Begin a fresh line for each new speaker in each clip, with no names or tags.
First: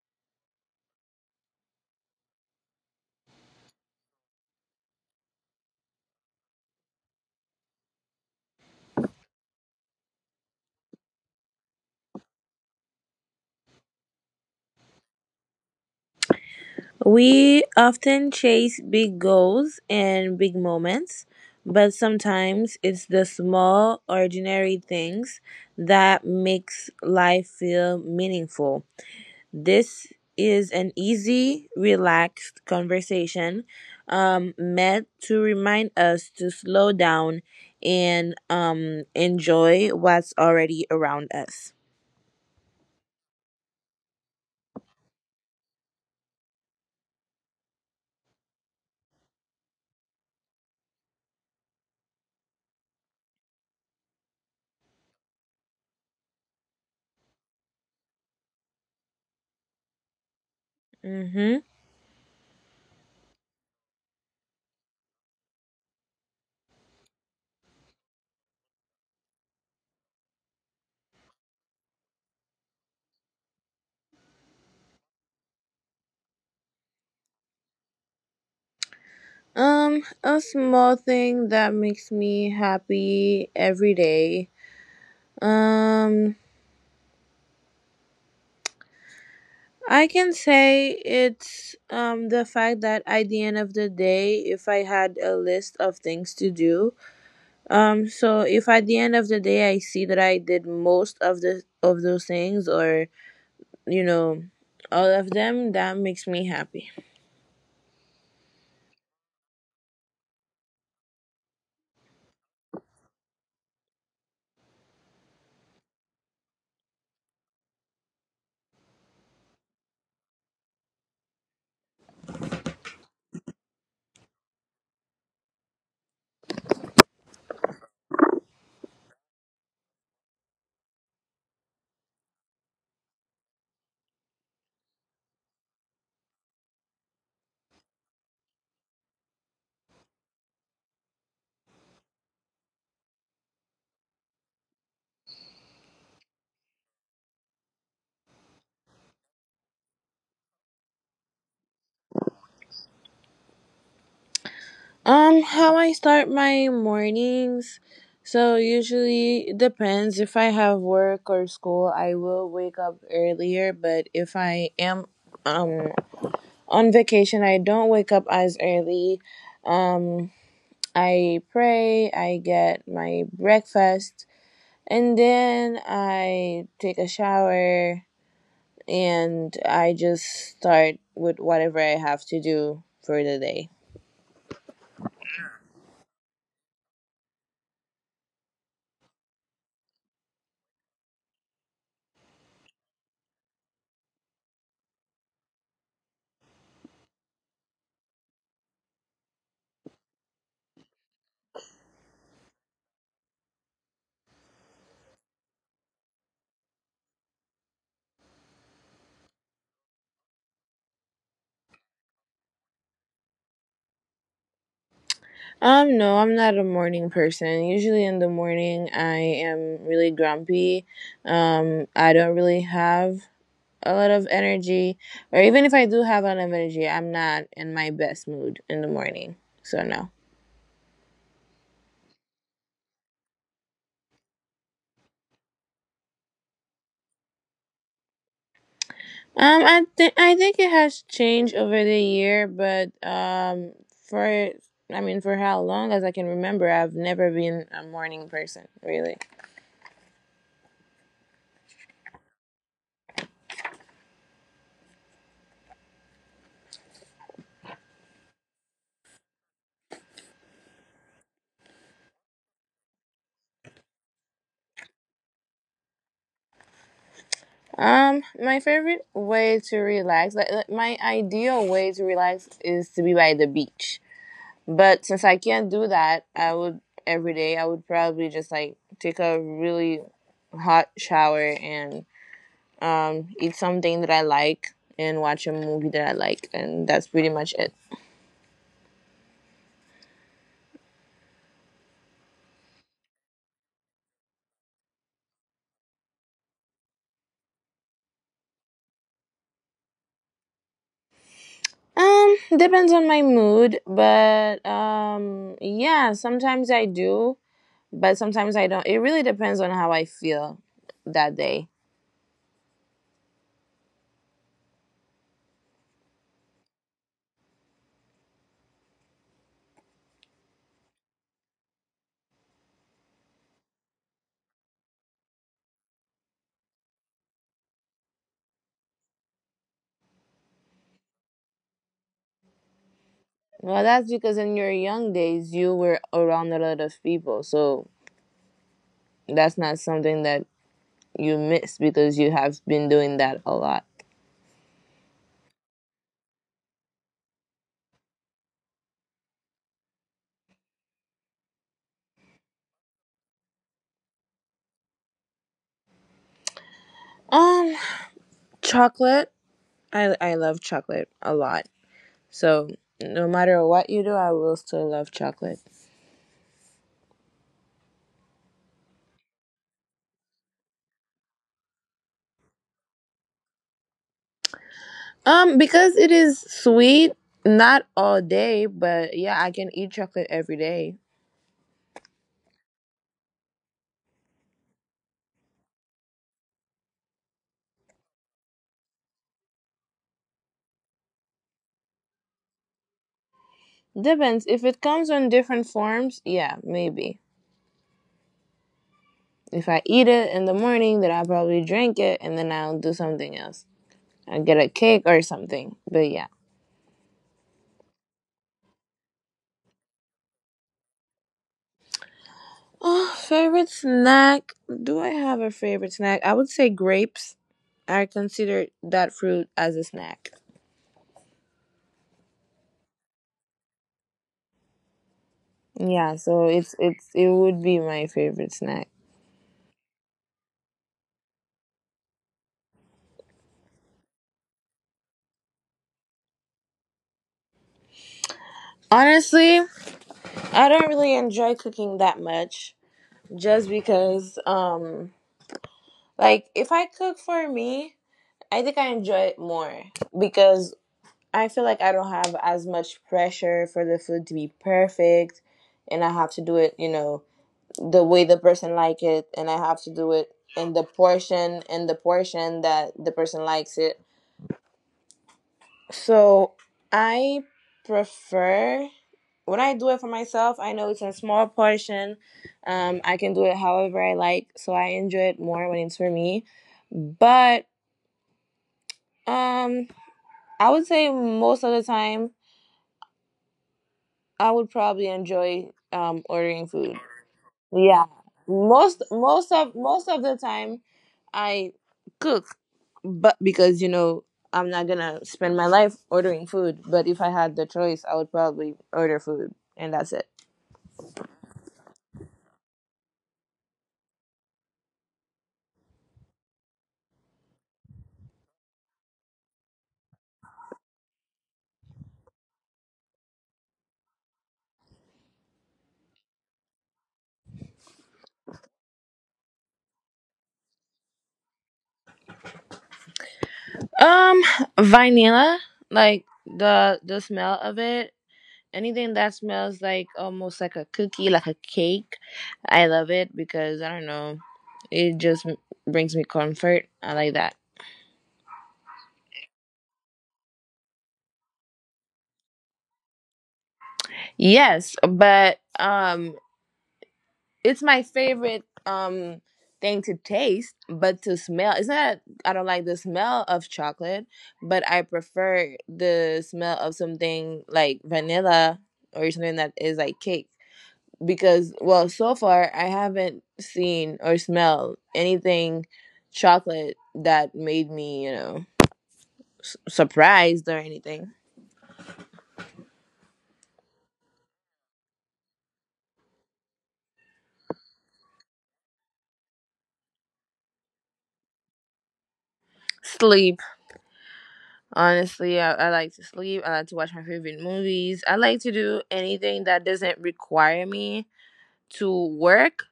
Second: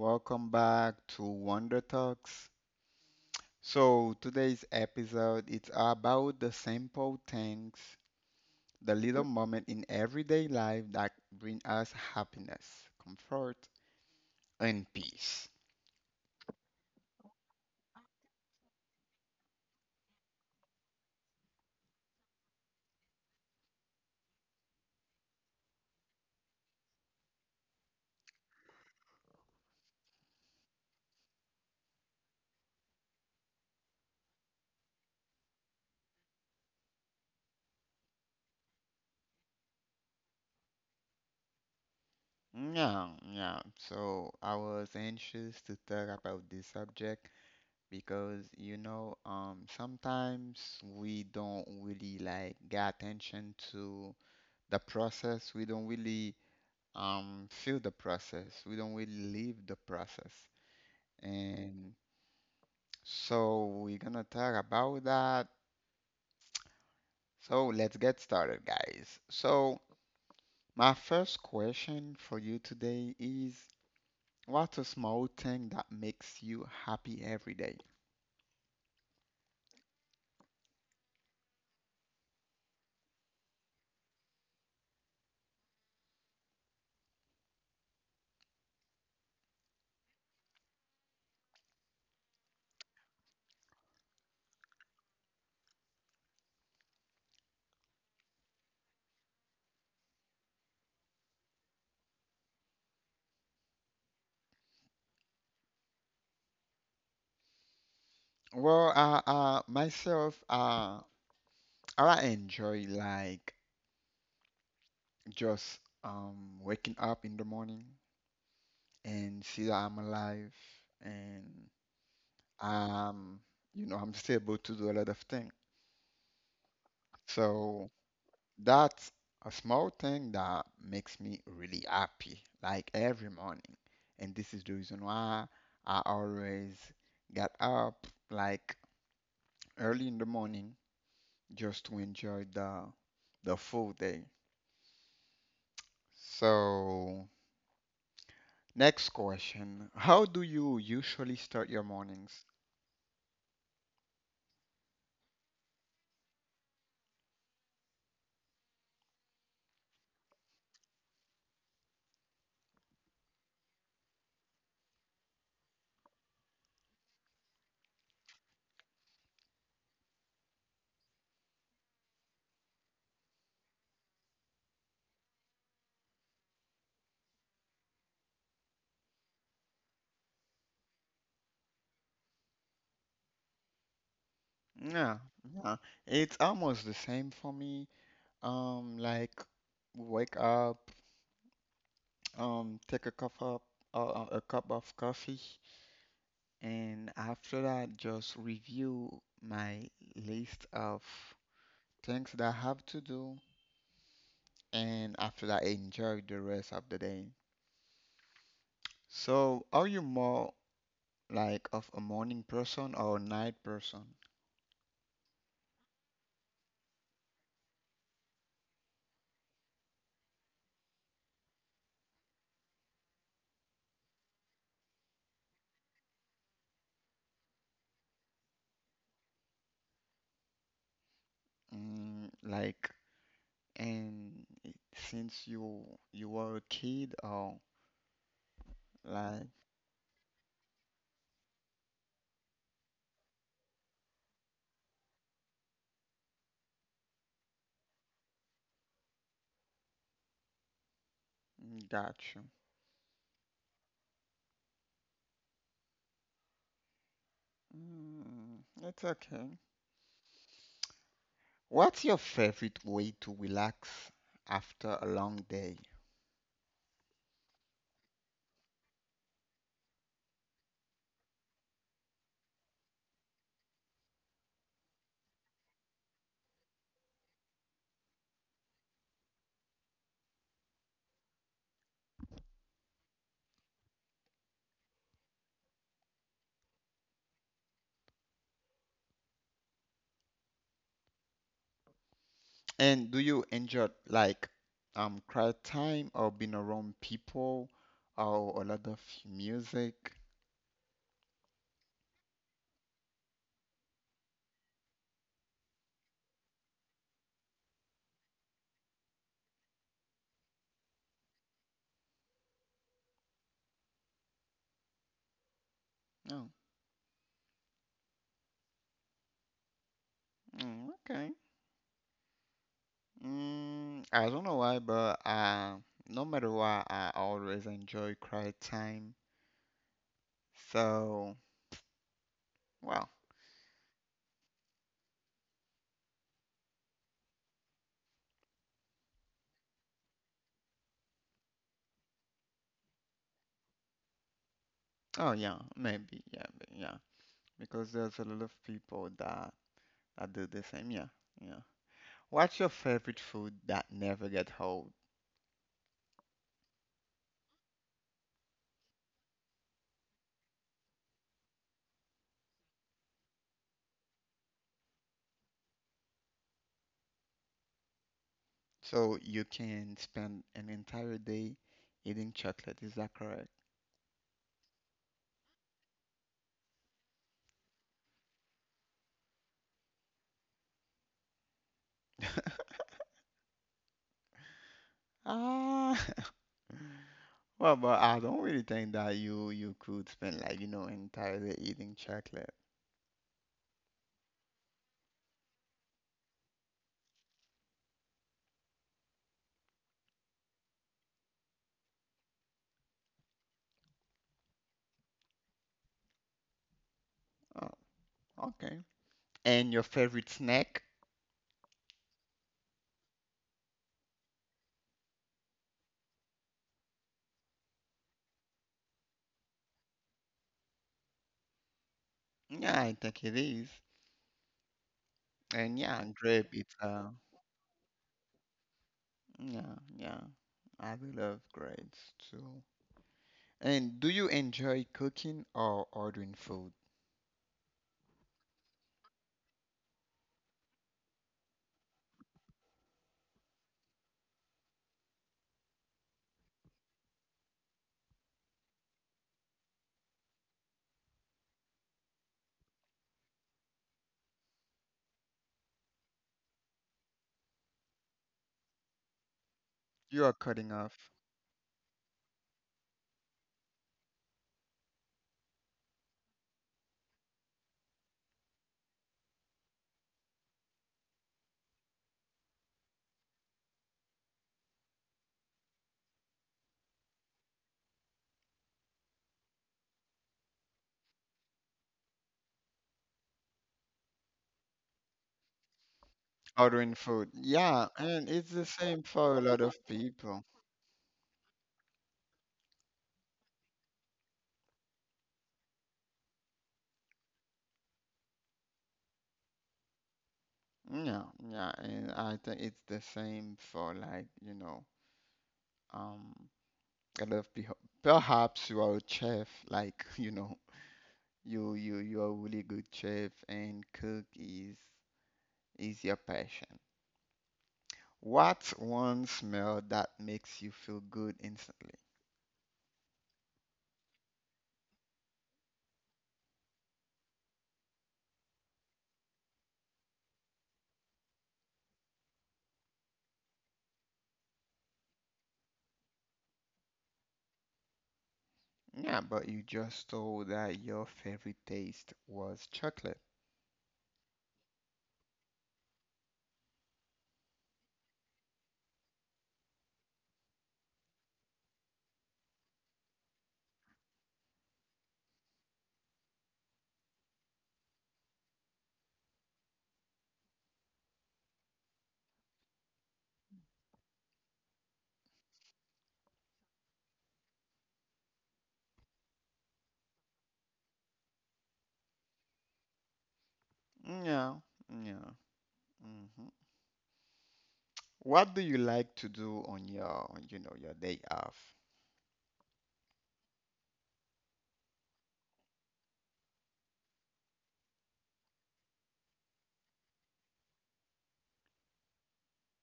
Welcome back to Wonder Talks. So, today's episode it's about the simple things, the little moment in everyday life that bring us happiness, comfort, and peace.
We often chase big goals and big moments, but sometimes it's the small, ordinary things that makes life feel meaningful. This is an easy, relaxed conversation meant to remind us to slow down and enjoy what's already around us.
Yeah, yeah. So, I was anxious to talk about this subject because sometimes we don't really like get attention to the process. We don't really feel the process. We don't really live the process.
Mm-hmm.
And so we're gonna talk about that. So let's get started, guys. So my first question for you today is, what's a small thing that makes you happy every day?
A small thing that makes me happy every day. Um, I can say it's the fact that at the end of the day, if I had a list of things to do, so if at the end of the day I see that I did most of the of those things or you know all of them, that makes me happy.
Well, myself, I enjoy like just waking up in the morning and see that I'm alive and. Um, you know, I'm still able to do a lot of things. So that's a small thing that makes me really happy, like every morning. And this is the reason why I always get up like early in the morning just to enjoy the full day. So next question. How do you usually start your mornings?
How I start my mornings. So usually it depends if I have work or school, I will wake up earlier, but if I am um on vacation, I don't wake up as early. Um, I pray, I get my breakfast, and then I take a shower and I just start with whatever I have to do for the day.
Yeah, yeah. It's almost the same for me. Like wake up, take a cup of coffee, and after that, just review my list of things that I have to do, and after that, enjoy the rest of the day. So, are you more like of a morning person or a night person?
No, I'm not a morning person. Usually in the morning, I am really grumpy. I don't really have a lot of energy, or even if I do have a lot of energy, I'm not in my best mood in the morning. So no.
Mm, like, and since you were a kid, or like,
I think it has changed over the year, but for I mean, for how long as I can remember, I've never been a morning person, really.
got you. Mm, it's okay. What's your favorite way to relax after a long day?
My favorite way to relax, like my ideal way to relax is to be by the beach. But since I can't do that, I would every day I would probably just like take a really hot shower and eat something that I like and watch a movie that I like and that's pretty much it.
And do you enjoy like quiet time or being around people or a lot of music?
Depends on my mood, but yeah, sometimes I do, but sometimes I don't. It really depends on how I feel that day.
Oh, mm, okay. Mm, I don't know why, but no matter what, I always enjoy quiet time. So, well,
Well, that's because in your young days you were around a lot of people, so that's not something that you miss because you have been doing that a lot.
oh yeah, maybe, yeah, but yeah, because there's a lot of people that do the same. Yeah, yeah. What's your favorite food that never gets old?
Um, Chocolate. I love chocolate a lot. So no matter what you do, I will still love chocolate.
So you can spend an entire day eating chocolate, is that correct?
Because it is sweet, not all day, but yeah, I can eat chocolate every day.
Ah, well, but I don't really think that you could spend like, you know, entire day eating chocolate.
Depends. If it comes in different forms, yeah, maybe. If I eat it in the morning, then I'll probably drink it and then I'll do something else. I'll get a cake or something. But yeah.
Oh, okay. And your favorite snack?
Oh, favorite snack. Do I have a favorite snack? I would say grapes. I consider that fruit as a snack.
Yeah, I think it is. And yeah,
Yeah, so
grape,
it's
it's
it's it would be my favorite snack.
yeah, yeah. I do love grapes too. And do you enjoy cooking or ordering food?
Honestly, I don't really enjoy cooking that much just because like if I cook for me, I think I enjoy it more because I feel like I don't have as much pressure for the food to be perfect and I have to do it, you know, the way the person like it and I have to do it
You are
in
cutting
the
off.
portion in the portion that the person likes it. So I prefer when I do it for myself, I know it's a small portion. I can do it however I like, so I enjoy it more when it's for me. But um, I would say most of the time I would probably enjoy ordering food.
Ordering food. Yeah,
Yeah.
and it's the
Most
same for
most
a lot
of
of
most of the
people.
time I cook but because you know I'm not going to spend my life ordering food, but if I had the choice, I would probably order food and that's it.
Yeah, yeah, and I think it's the same for like, you know, um, a lot of people. Perhaps you are a chef, like, you know, you are a really good chef and cook is your passion. What's one smell that makes you feel good instantly?
Um Vanilla, like the smell of it. Anything that smells like almost like a cookie, like a cake, I love it because I don't know, it just brings me comfort. I like that.
Yeah, but you just told that your favorite taste was chocolate.
Yes, but it's my favorite thing to taste, but to smell. It's not I don't like the smell of chocolate, but I prefer the smell of something like vanilla or something that is like cake because well, so far I haven't seen or smelled anything chocolate that made me, you know, surprised or anything.
Yeah, yeah. Mm-hmm. What do you like to do on you know, your day off?
Sleep. Honestly, I like to sleep. I like to watch my favorite movies. I like to do anything that doesn't require me to work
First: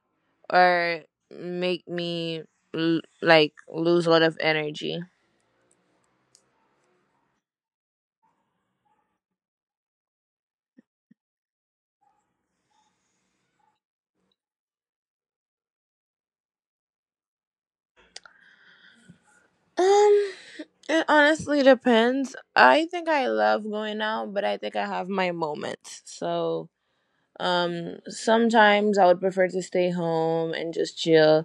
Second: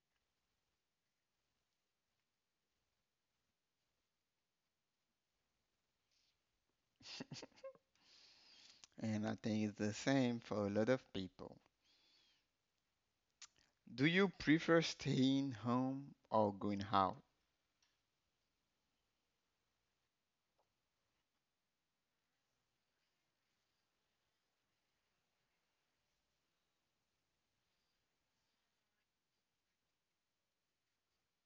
or make me like lose a lot of energy.
And I think it's the same for a lot of people. Do you prefer staying home or going out?
Um, it honestly depends. I think I love going out, but I think I have my moments. So sometimes I would prefer to stay home and just chill,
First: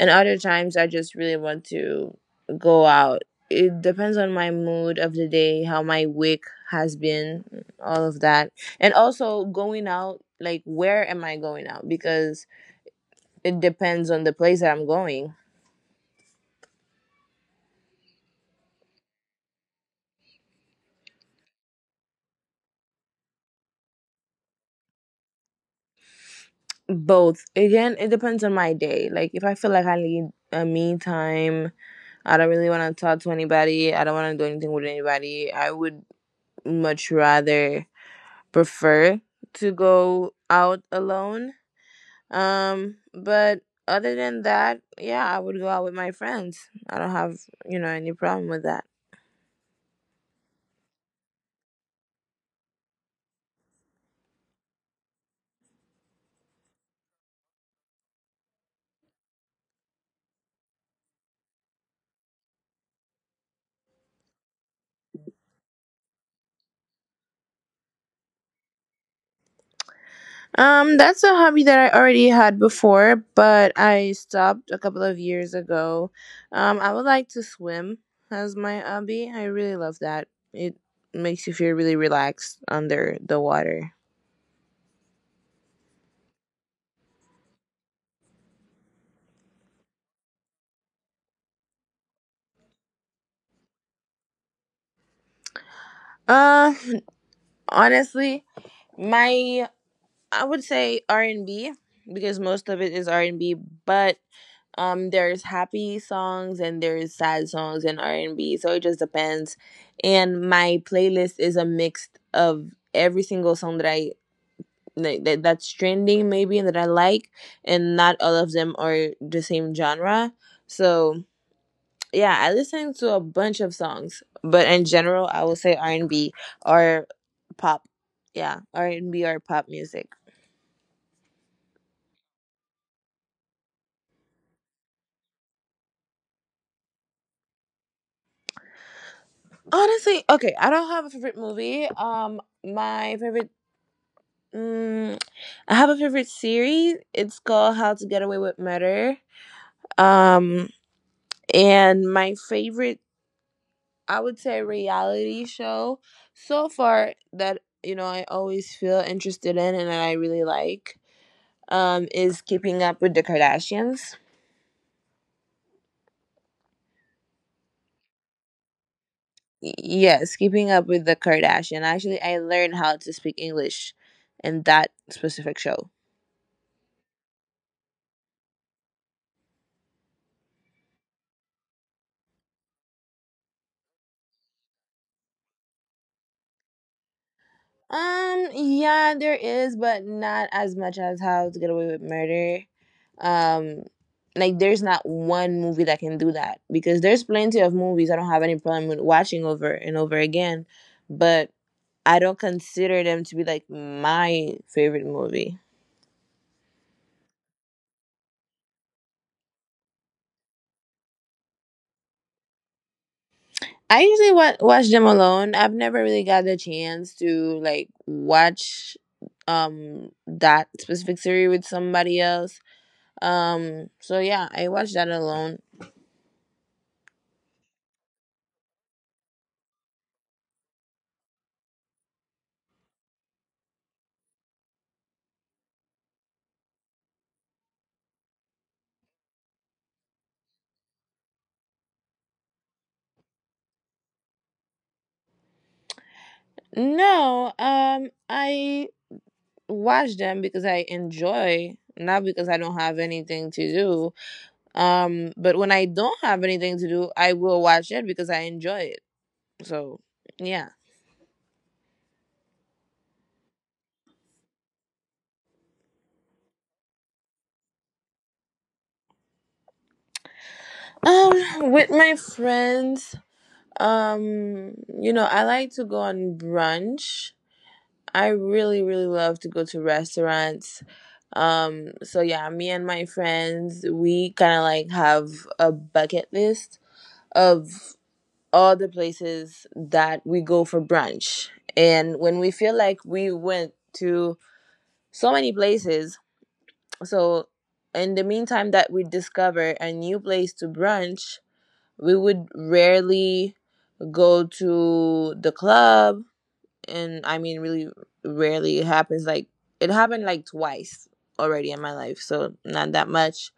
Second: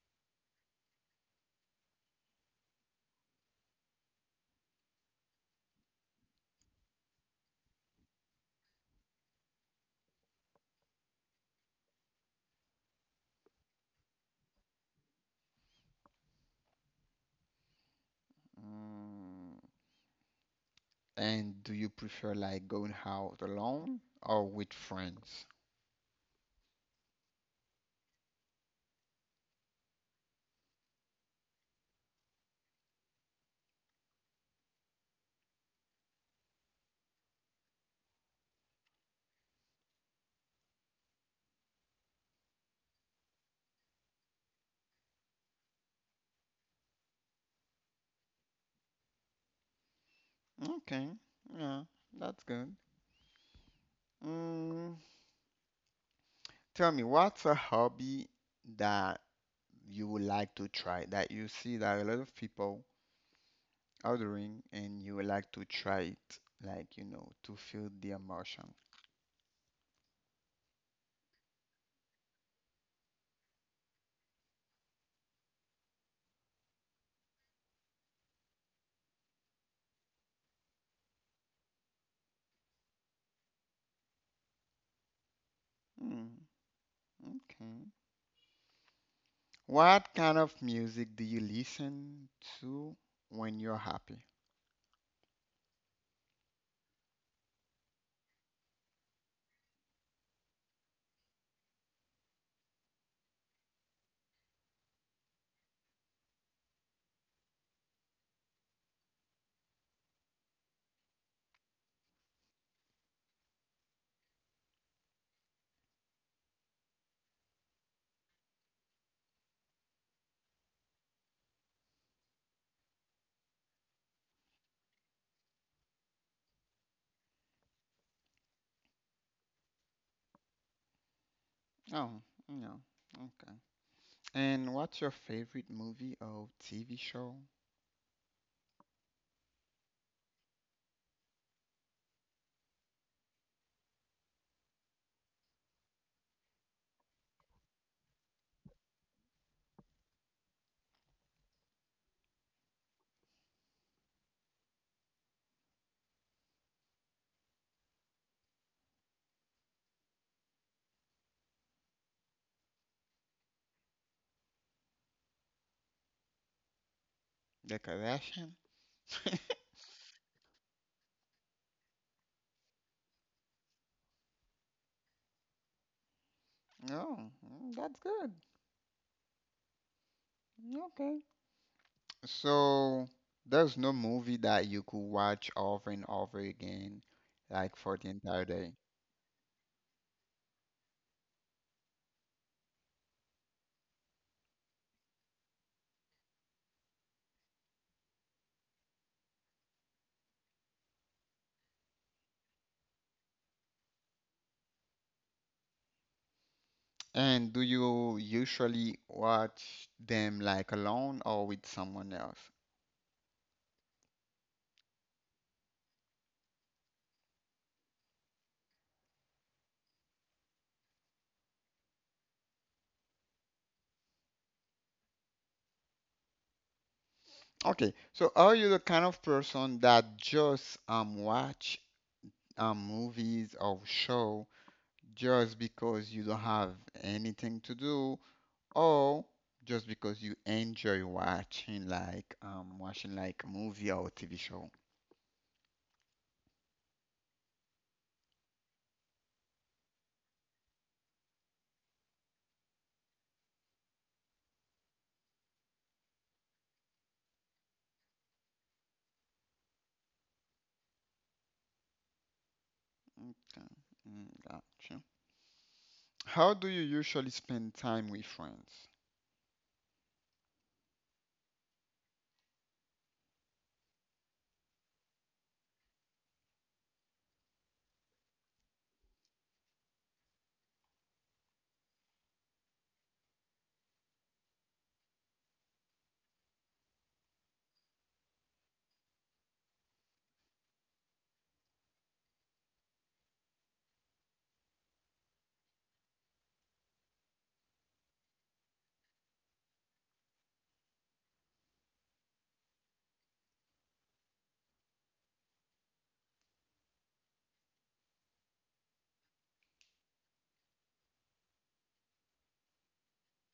and other times I just really want to go out. It depends on my mood of the day, how my week has been, all of that. And also going out, like where am I going out? Because it depends on the place that I'm going.
Mm. And do you prefer like going out alone or with friends?
Both. Again, it depends on my day. Like if I feel like I need a me time, I don't really want to talk to anybody, I don't want to do anything with anybody, I would much rather prefer to go out alone. But other than that, yeah, I would go out with my friends. I don't have, you know, any problem with that.
Okay, yeah, that's good. Mm. Tell me, what's a hobby that you would like to try that you see that a lot of people ordering and you would like to try it, like, you know, to feel the emotion.
That's a hobby that I already had before, but I stopped a couple of years ago. I would like to swim as my hobby. I really love that. It makes you feel really relaxed under the water.
Hmm, okay. What kind of music do you listen to when you're happy?
Uh, Honestly, my I would say R and B because most of it is R and B, but there's happy songs and there's sad songs and R and B. So it just depends. And my playlist is a mix of every single song that I like, that that's trending maybe and that I like, and not all of them are the same genre. So yeah, I listen to a bunch of songs, but in general, I will say R and B or pop. Yeah, R and B or pop music.
Oh, no. Okay. And what's your favorite movie or TV show?
Honestly, okay, I don't have a favorite movie. My favorite, mm, I have a favorite series. It's called How to Get Away with Murder. Um, and my favorite, I would say, reality show so far that you know I always feel interested in and that I really like, is Keeping Up with the Kardashians.
The Kardashian?
Yes, Keeping Up with the Kardashian. Actually, I learned how to speak English in that specific show.
Oh, mm, that's good. Okay. So there's no movie that you could watch over and over again, like for the entire day.
Yeah, there is, but not as much as How to Get Away with Murder. Um, like there's not one movie that can do that because there's plenty of movies I don't have any problem with watching over and over again, but I don't consider them to be like my favorite movie.
And do you usually watch them like alone or with someone else?
I usually watch them alone. I've never really got the chance to like watch that specific series with somebody else. So yeah, I watch that alone.
Okay, so are you the kind of person that just watch movies or show just because you don't have anything to do or just because you enjoy watching like a movie or TV show?
No, I watch them because I enjoy, not because I don't have anything to do. But when I don't have anything to do, I will watch it because I enjoy it. So, yeah.
Okay, mm, gotcha. How do you usually spend time with friends?
With my friends Um, you know, I like to go on brunch. I really, really love to go to restaurants. So yeah, me and my friends, we kind of like have a bucket list of all the places that we go for brunch. And when we feel like we went to so many places, so in the meantime that we discover a new place to brunch, we would rarely go to the club and I mean really rarely it happens like it happened like twice already in my life, so not that much.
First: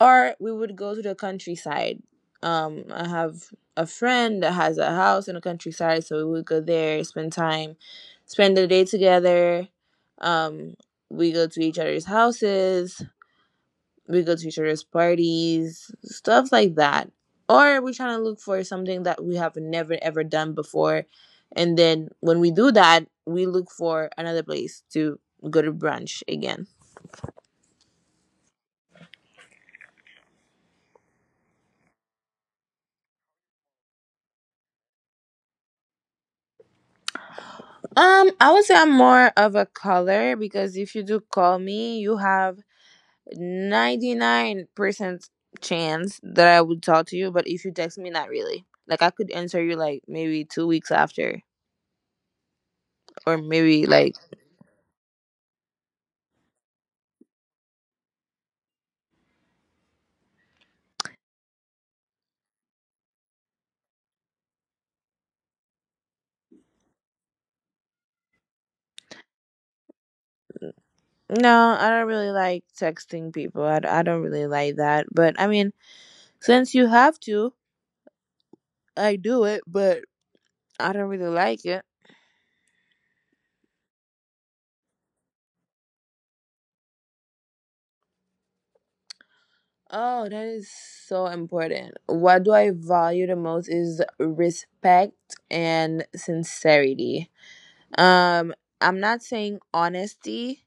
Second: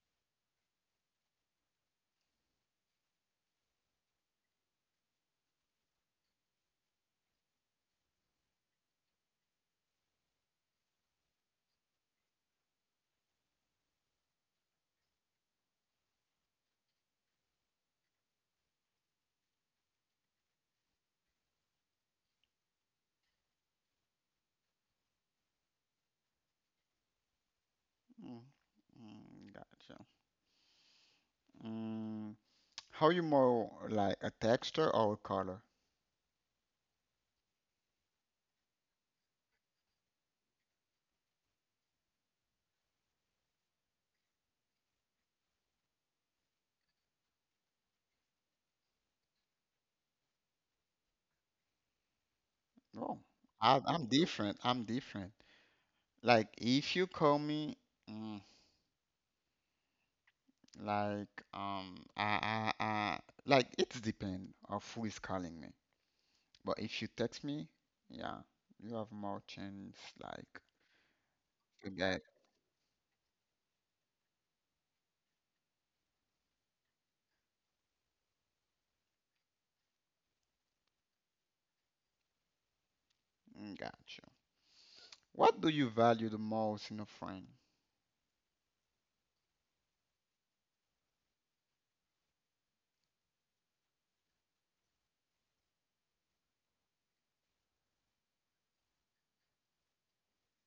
Or we would go to the countryside. I have a friend that has a house in the countryside, so we would go there, spend time, spend the day together. Um we go to each other's houses, we go to each other's parties, stuff like that. Or we're trying to look for something that we have never ever done before. And then when we do that, we look for another place to go to brunch again.
Mm, mm, gotcha. Mm. How you more like a texture or a color?
I would say I'm more of a caller because if you do call me, you have 99% chance that I would talk to you. But if you text me, not really. Like I could answer you like maybe 2 weeks after,
Oh,
or maybe
I'm
like
different. I'm different. Like if you call me, mm, like um, I, I, I, like it's depend of who is calling me. But if you text me, yeah, you have more chance like
No, I
to
don't
get.
really like texting people. I don't really like that. But I mean, since you have to, I do it, but I don't really like it.
Mm, got you. What do you value the most in a friend?
Oh, that is so important. What do I value the most is respect and sincerity. Um, I'm not saying honesty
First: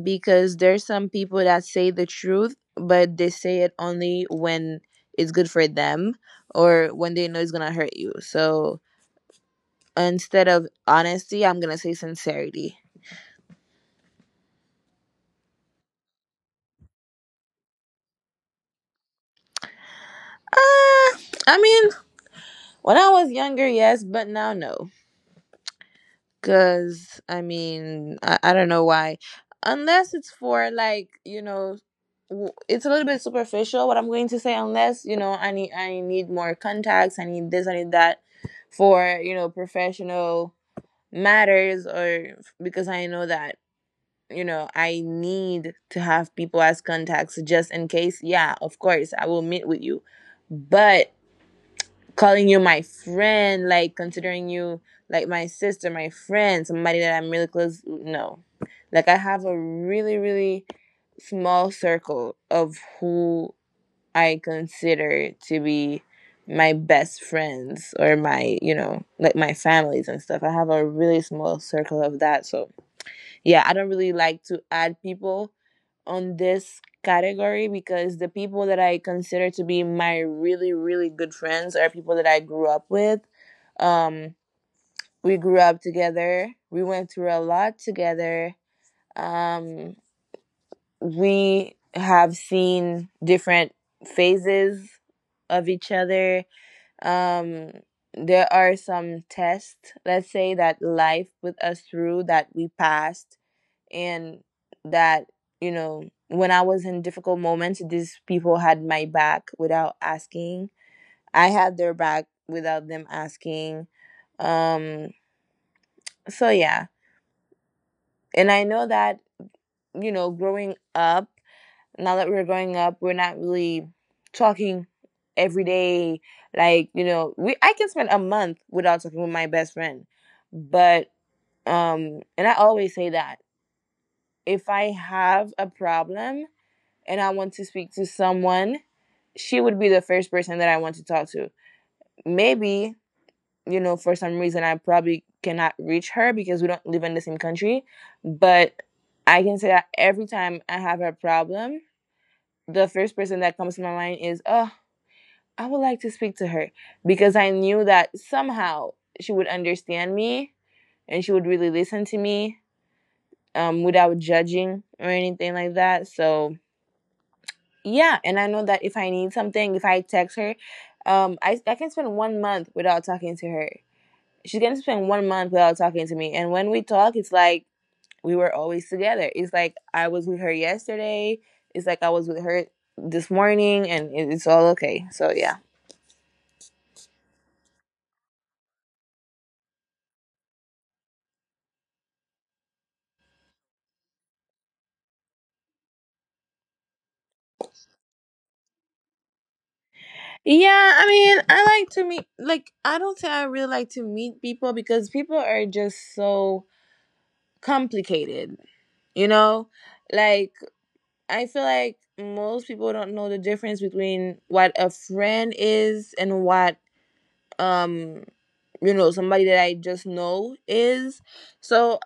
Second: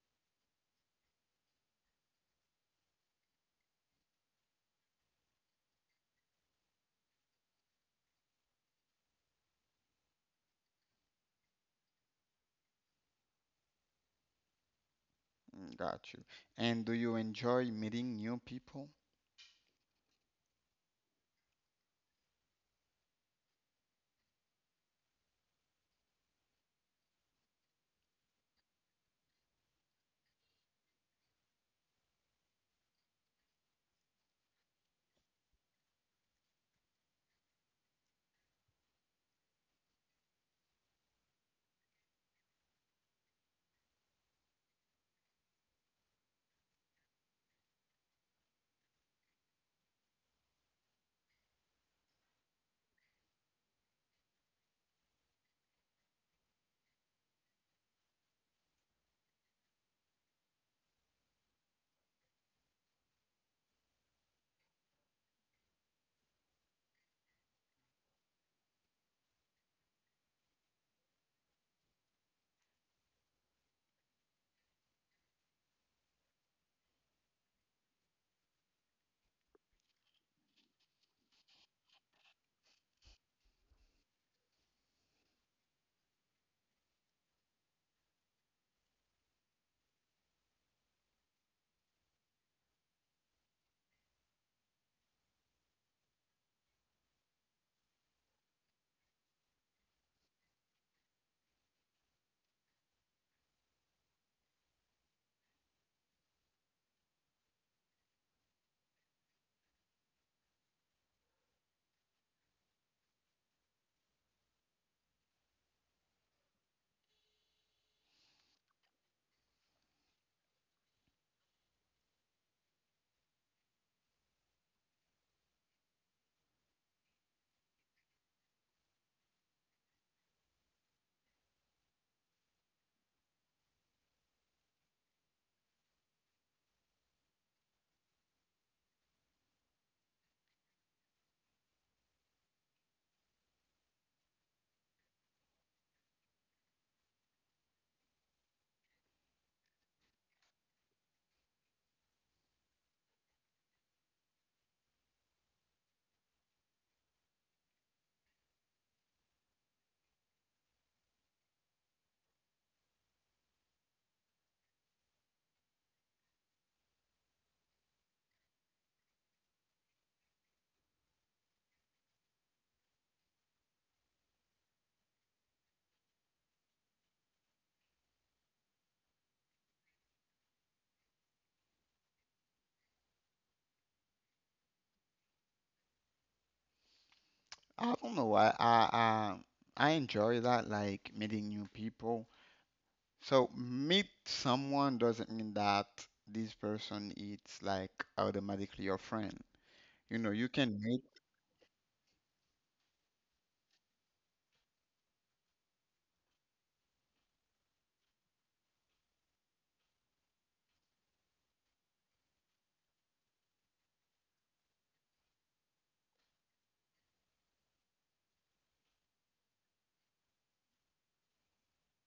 because there's some people that say the truth, but they say it only when it's good for them or when they know it's gonna hurt you. So instead of honesty, I'm gonna say sincerity.
Mm, got you. And do you enjoy meeting new people?
Uh, I mean, when I was younger, yes, but now no. Cause I mean, I don't know why. Unless it's for, like, it's a little bit superficial what I'm going to say. Unless I need more contacts. I need this. I need that for professional matters, or because I know that, I need to have people as contacts just in case. Yeah, of course, I will meet with you. But calling you my friend, like considering you like my sister, my friend, somebody that I'm really close, no. Like I have a really, really small circle of who I consider to be my best friends or my, like my families and stuff. I have a really small circle of that. So, yeah, I don't really like to add people on this category because the people that I consider to be my really, really good friends are people that I grew up with. Um, we grew up together, we went through a lot together. Um, we have seen different phases of each other. Um, there are some tests, let's say, that life put us through that we passed, and that, you know when I was in difficult moments, these people had my back without asking. I had their back without them asking. Um, so yeah, and I know that, growing up, now that we're growing up, we're not really talking every day. Like, you know, we I can spend a month without talking with my best friend, but and I always say that if I have a problem, and I want to speak to someone, she would be the first person that I want to talk to. Maybe, for some reason I probably cannot reach her because we don't live in the same country, but I can say that every time I have a problem, the first person that comes to my mind is, oh, I would like to speak to her because I knew that somehow she would understand me and she would really listen to me, without judging or anything like that. So, yeah, and I know that if I need something, if I text her, I can spend 1 month without talking to her. She's gonna spend 1 month without talking to me, and when we talk, it's like we were always together. It's like I was with her yesterday. It's like I was with her this morning, and it's all okay. So yeah.
I don't know why. I enjoy that, like meeting new people. So meet someone doesn't mean that this person is like automatically your friend. You know, you can
Yeah,
meet.
I mean, I like to meet. Like I don't say I really like to meet people because people are just so complicated. You know, like, I feel like most people don't know the difference between what a friend is and what um somebody that I just know is. So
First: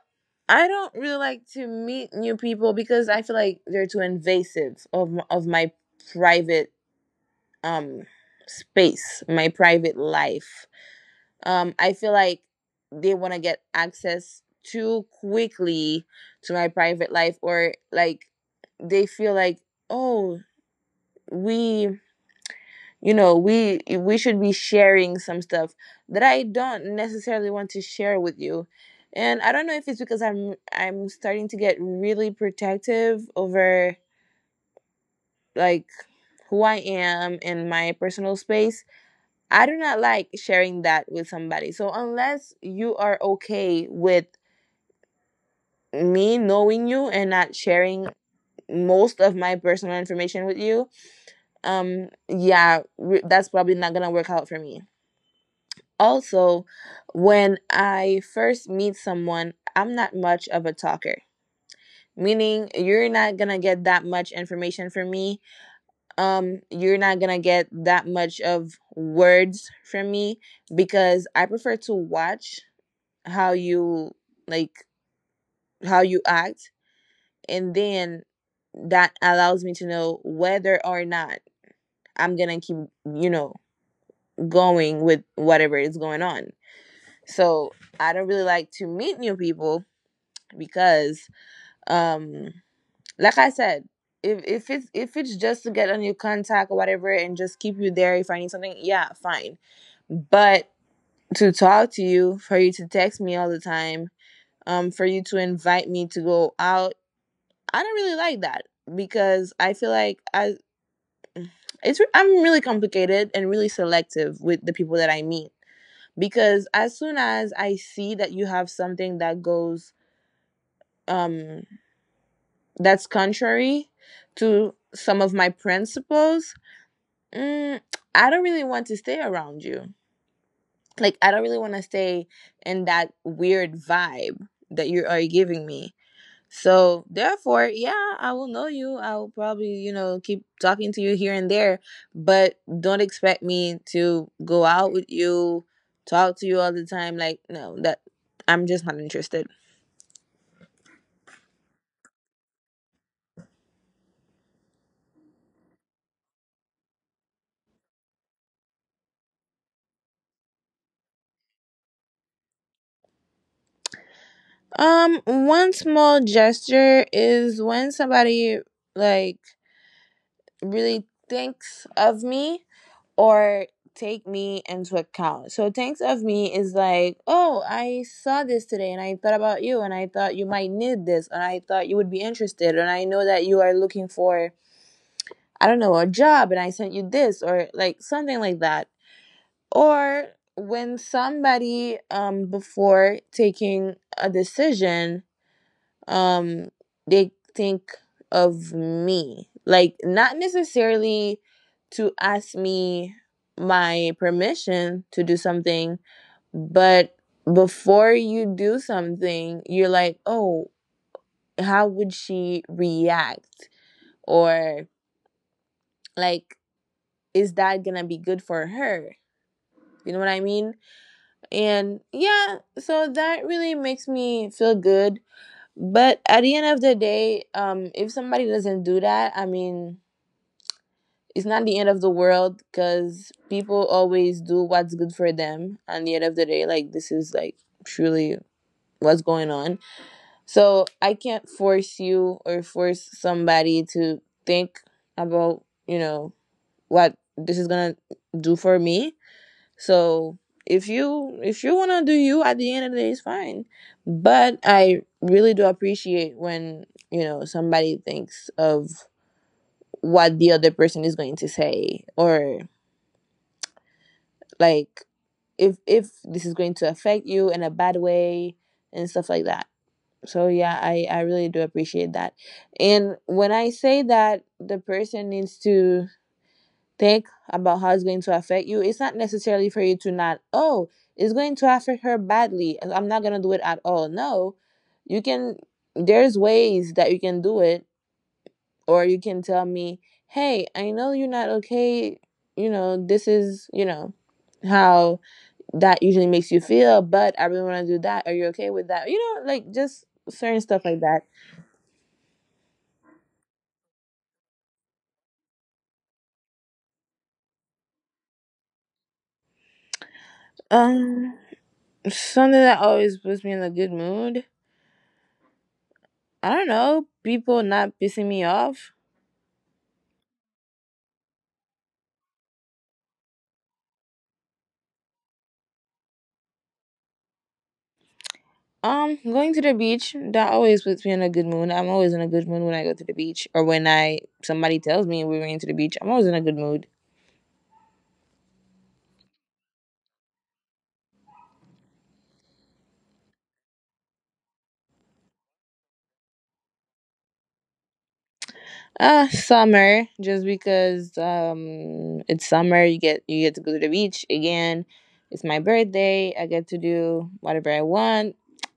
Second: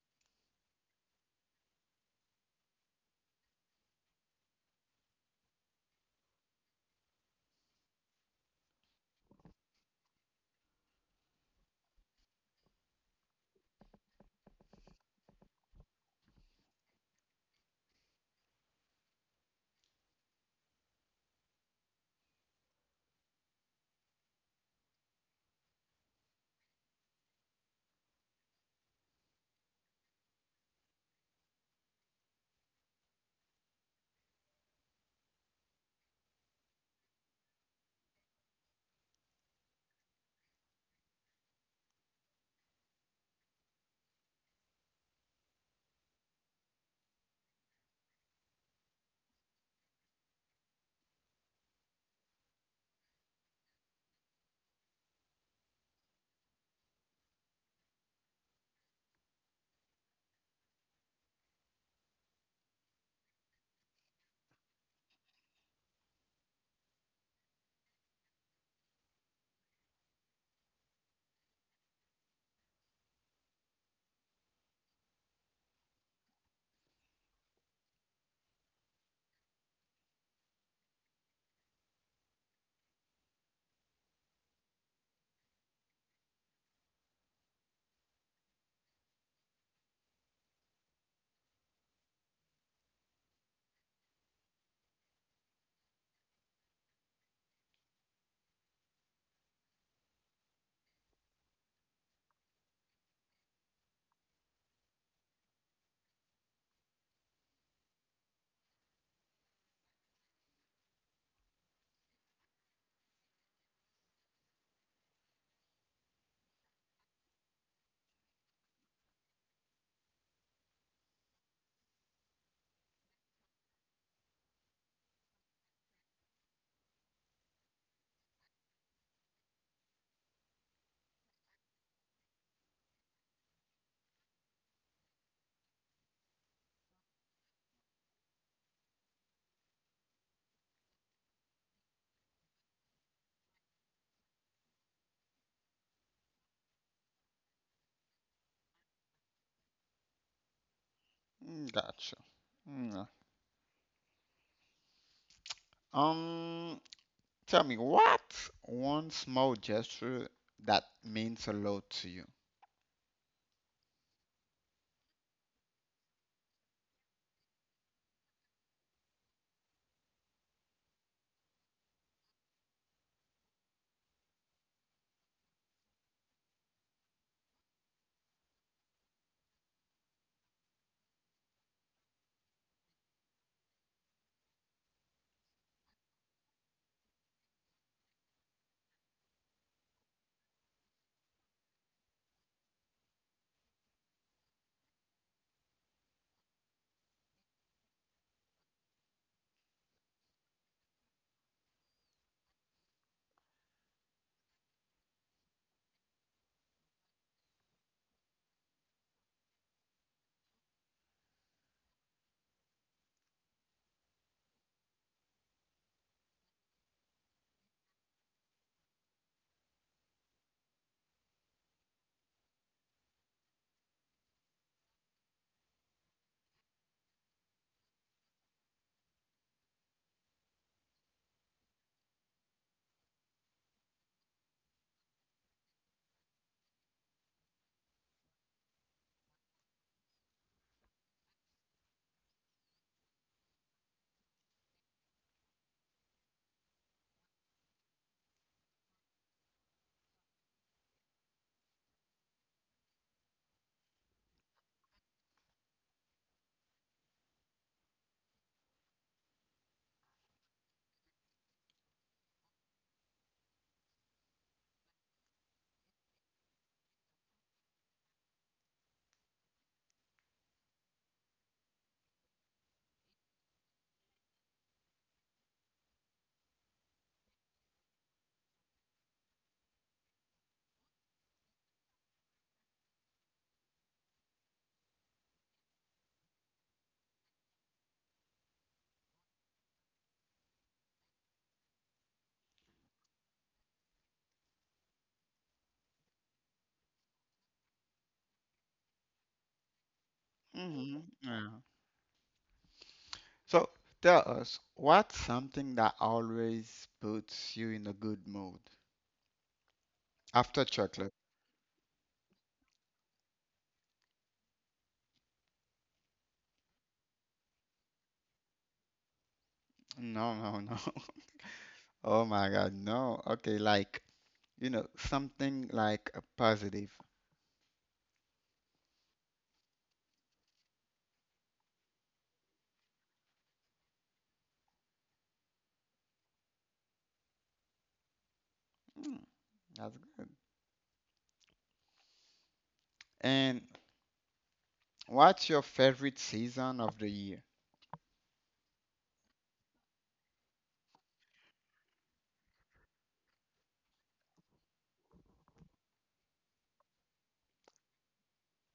I don't really like to meet new people because I feel like they're too invasive of of my private, um space, my private life. I feel like they want to get access too quickly to my private life, or like they feel like, oh, we, we should be sharing some stuff that I don't necessarily want to share with you, and I don't know if it's because I'm starting to get really protective over, like, who I am in my personal space. I do not like sharing that with somebody, so unless you are okay with me knowing you and not sharing most of my personal information with you, yeah, that's probably not gonna work out for me. Also, when I first meet someone, I'm not much of a talker. Meaning you're not gonna get that much information from me. You're not gonna get that much of words from me because I prefer to watch how you, like, how you act, and then that allows me to know whether or not I'm gonna keep, you know, going with whatever is going on. So I don't really like to meet new people because, um like I said, if it's just to get on your contact or whatever and just keep you there, if I need something, yeah, fine. But to talk to you, for you to text me all the time, for you to invite me to go out, I don't really like that, because I feel like I'm really complicated and really selective with the people that I meet, because as soon as I see that you have something that goes, um that's contrary to some of my principles, mm, I don't really want to stay around you. Like, I don't really want to stay in that weird vibe that you are giving me. So, therefore, yeah, I will know you. I will probably, you know, keep talking to you here and there, but don't expect me to go out with you, talk to you all the time. Like, no, that I'm just not interested.
Mm, gotcha. Mm. uh, Um, Tell me, what one small gesture that means a lot to you?
One small gesture is when somebody, like, really thinks of me or take me into account. So thinks of me is like, oh, I saw this today and I thought about you and I thought you might need this and I thought you would be interested and I know that you are looking for, I don't know, a job, and I sent you this or like something like that. Or when somebody, before taking a decision, um they think of me, like, not necessarily to ask me my permission to do something, but before you do something you're like, oh, how would she react, or, like, is that gonna be good for her, you know what I mean, and yeah, so that really makes me feel good. But at the end of the day, if somebody doesn't do that, I mean, it's not the end of the world because people always do what's good for them. At the end of the day, like, this is like truly what's going on. So I can't force you or force somebody to think about, what this is gonna do for me. So if you wanna do you at the end of the day, it's fine. But I really do appreciate when, somebody thinks of what the other person is going to say, or like, if this is going to affect you in a bad way and stuff like that. So yeah, I really do appreciate that. And when I say that the person needs to think about how it's going to affect you, it's not necessarily for you to not, oh, it's going to affect her badly, and I'm not going to do it at all. No, you can, there's ways that you can do it, or you can tell me, hey, I know you're not okay. You know, this is, you know, how that usually makes you feel, but I really want to do that. Are you okay with that? You know, like just certain stuff like
Hmm.
that.
Yeah. So tell us, what's something that always puts you in a good mood after chocolate?
Um, Something that always puts me in a good mood. I don't know, people not pissing me off.
No, no, no. Oh my God, no. Okay, like, you know, something like a positive.
Going to the beach, that always puts me in a good mood. I'm always in a good mood when I go to the beach or when I somebody tells me we were into the beach, I'm always in a good mood.
Mm, that's good. And what's your favorite season of the year?
Summer, just because it's summer, you get to go to the beach again. It's my birthday, I get to do whatever I want.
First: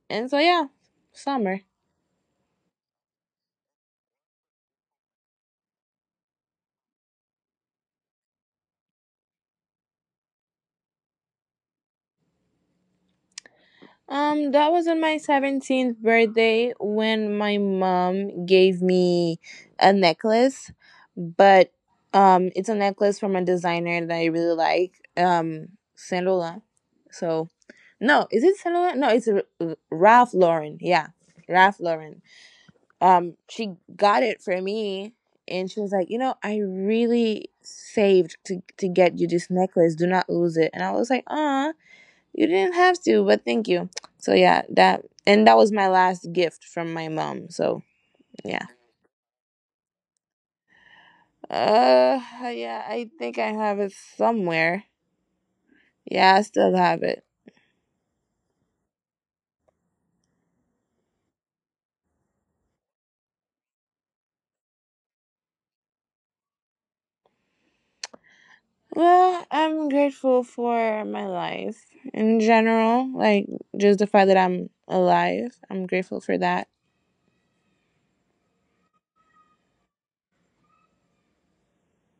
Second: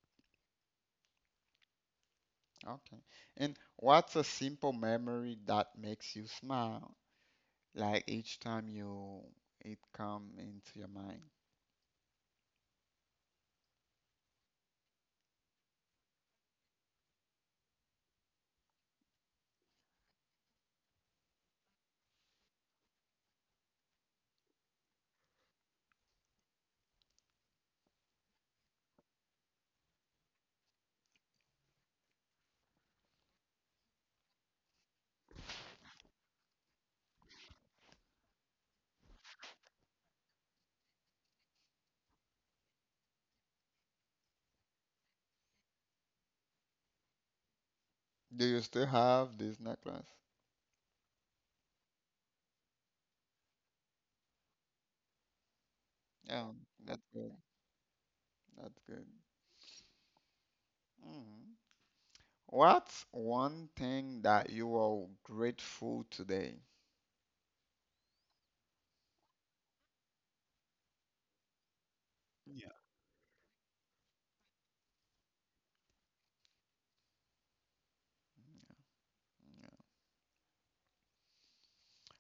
And so yeah, summer.
Okay. And what's a simple memory that makes you smile, like each time you it come into your mind?
That was on my 17th birthday when my mom gave me a necklace, but it's a necklace from a designer that I really like, um, Saint Laurent. So no, is it Saint Laurent? No, it's a, Ralph Lauren. Yeah, Ralph Lauren. She got it for me, and she was like, you know, I really saved to get you this necklace. Do not lose it. And I was like, ah, you didn't have to, but thank you. So yeah, that, and that was my last gift from my mom. So
Do you
yeah.
still have this necklace?
Uh yeah, I think I have it somewhere. Yeah, I
Yeah,
still
that's
have it.
good. That's good. Mhm. What's one thing that you are grateful today?
Well, I'm grateful for my life in general, like just the fact that I'm alive. I'm grateful for that.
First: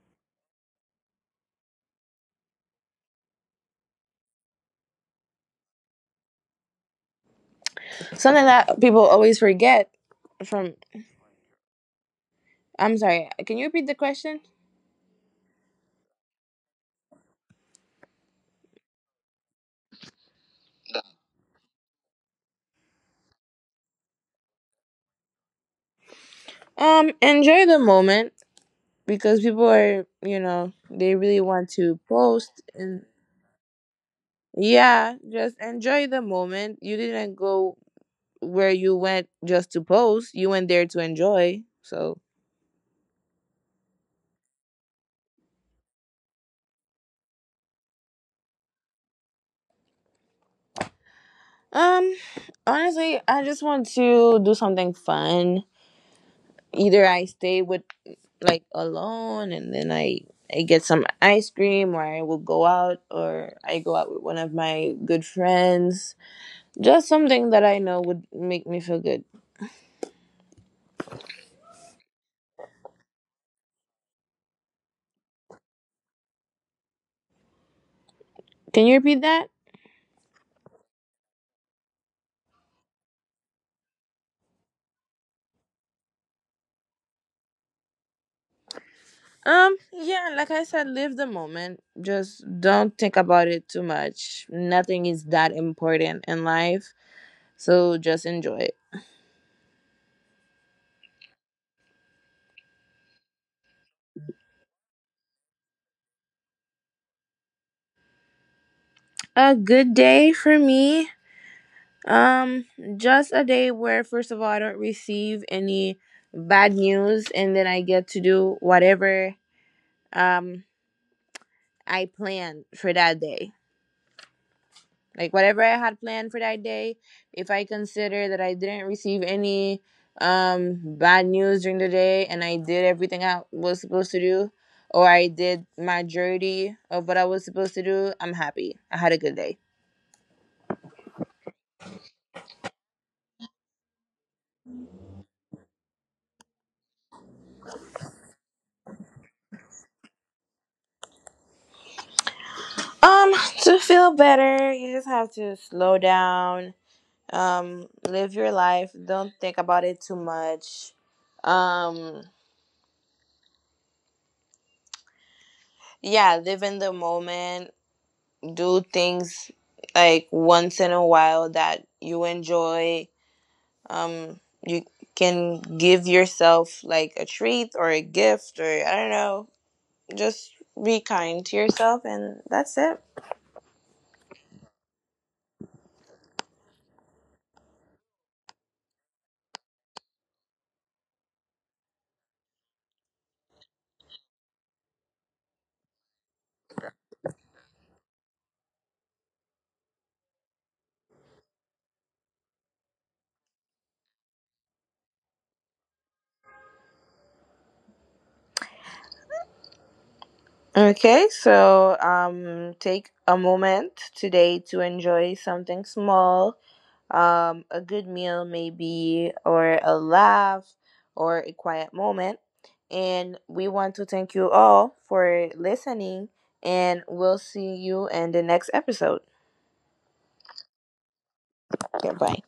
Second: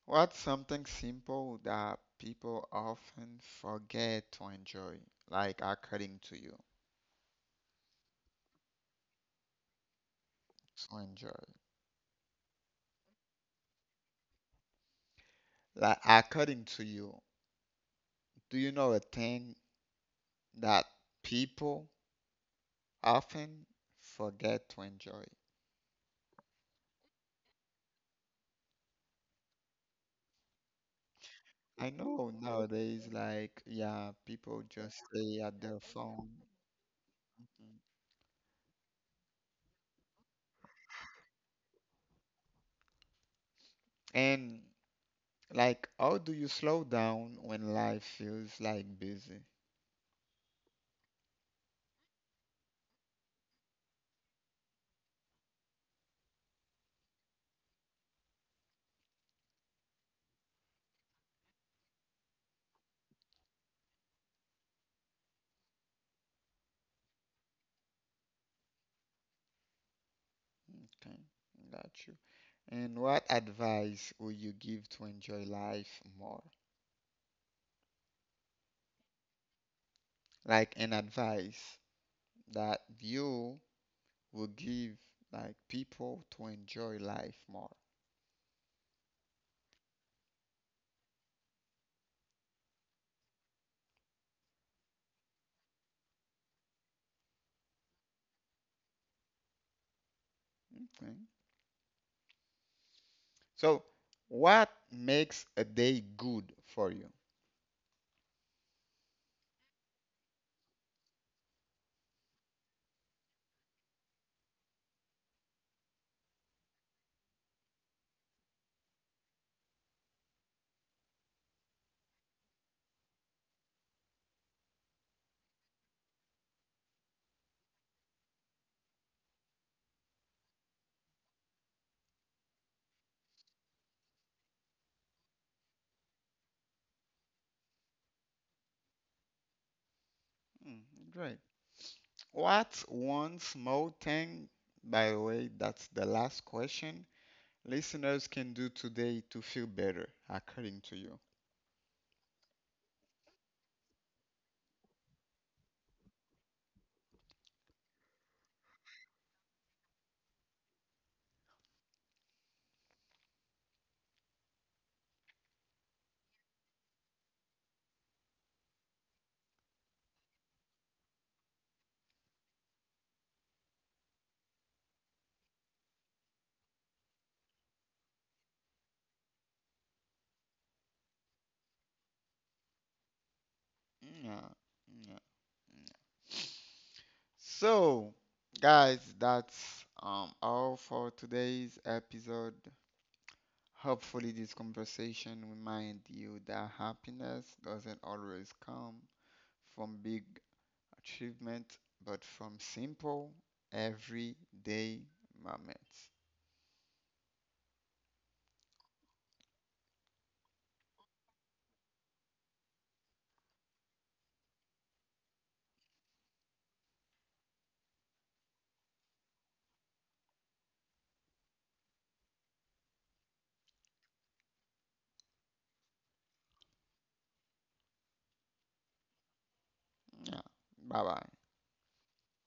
What's something simple that people often forget to enjoy? Like according to you,
Something that people always forget from...
to enjoy.
I'm sorry, can you repeat the question?
Like according to you, do you know a thing that people often forget to enjoy?
Enjoy the moment, because people are, they really want
I
to
know
post, and
nowadays, like, yeah, people just
yeah,
stay
just
at their
enjoy the
phone.
moment. You didn't go where you went just to post, you went there to enjoy. So
And like, how do you slow down when life feels like busy?
um honestly, I just want to do something fun. Either I stay with, like, alone, and then I get some ice cream, or I will go out, or I go out with one of my good friends, just something that I know would make me feel good.
Okay, got you. And what advice would you give to enjoy life more?
Can you repeat that?
Like an advice that you would give like people to enjoy life more.
Yeah, like I said, live the moment. Just don't think about it too much. Nothing is that important in life, so just enjoy it.
Okay. So, what makes a day good for you?
A good day for me. Um, just a day where first of all I don't receive any bad news, and then I get to do whatever um I planned for that day. Like whatever I had planned for that day, if I consider that I didn't receive any bad news during the day and I did everything I was supposed to do, or I did majority of what I was supposed to do, I'm happy. I had a good day.
Mm, great. What's one small thing, by the way, that's the last question, listeners can do today to feel better, according to you?
Um to feel better, you just have to slow down, um live your life, don't think about it too much. Um yeah, live in the moment. Do things, like, once in a while that you enjoy. Um, you can give yourself, like, a treat or a gift, or I don't know. Just be kind to yourself, and that's it.
Yeah. Yeah. So, guys, that's all for today's episode. Hopefully, this conversation remind you that happiness doesn't always come from big achievement, but from simple, everyday moments.
Okay, so take a moment today to enjoy something small. A good meal, maybe, or a laugh, or a quiet moment. And we want to thank you all for listening, and we'll see you in the next episode.
Yeah. Bye bye.
Goodbye.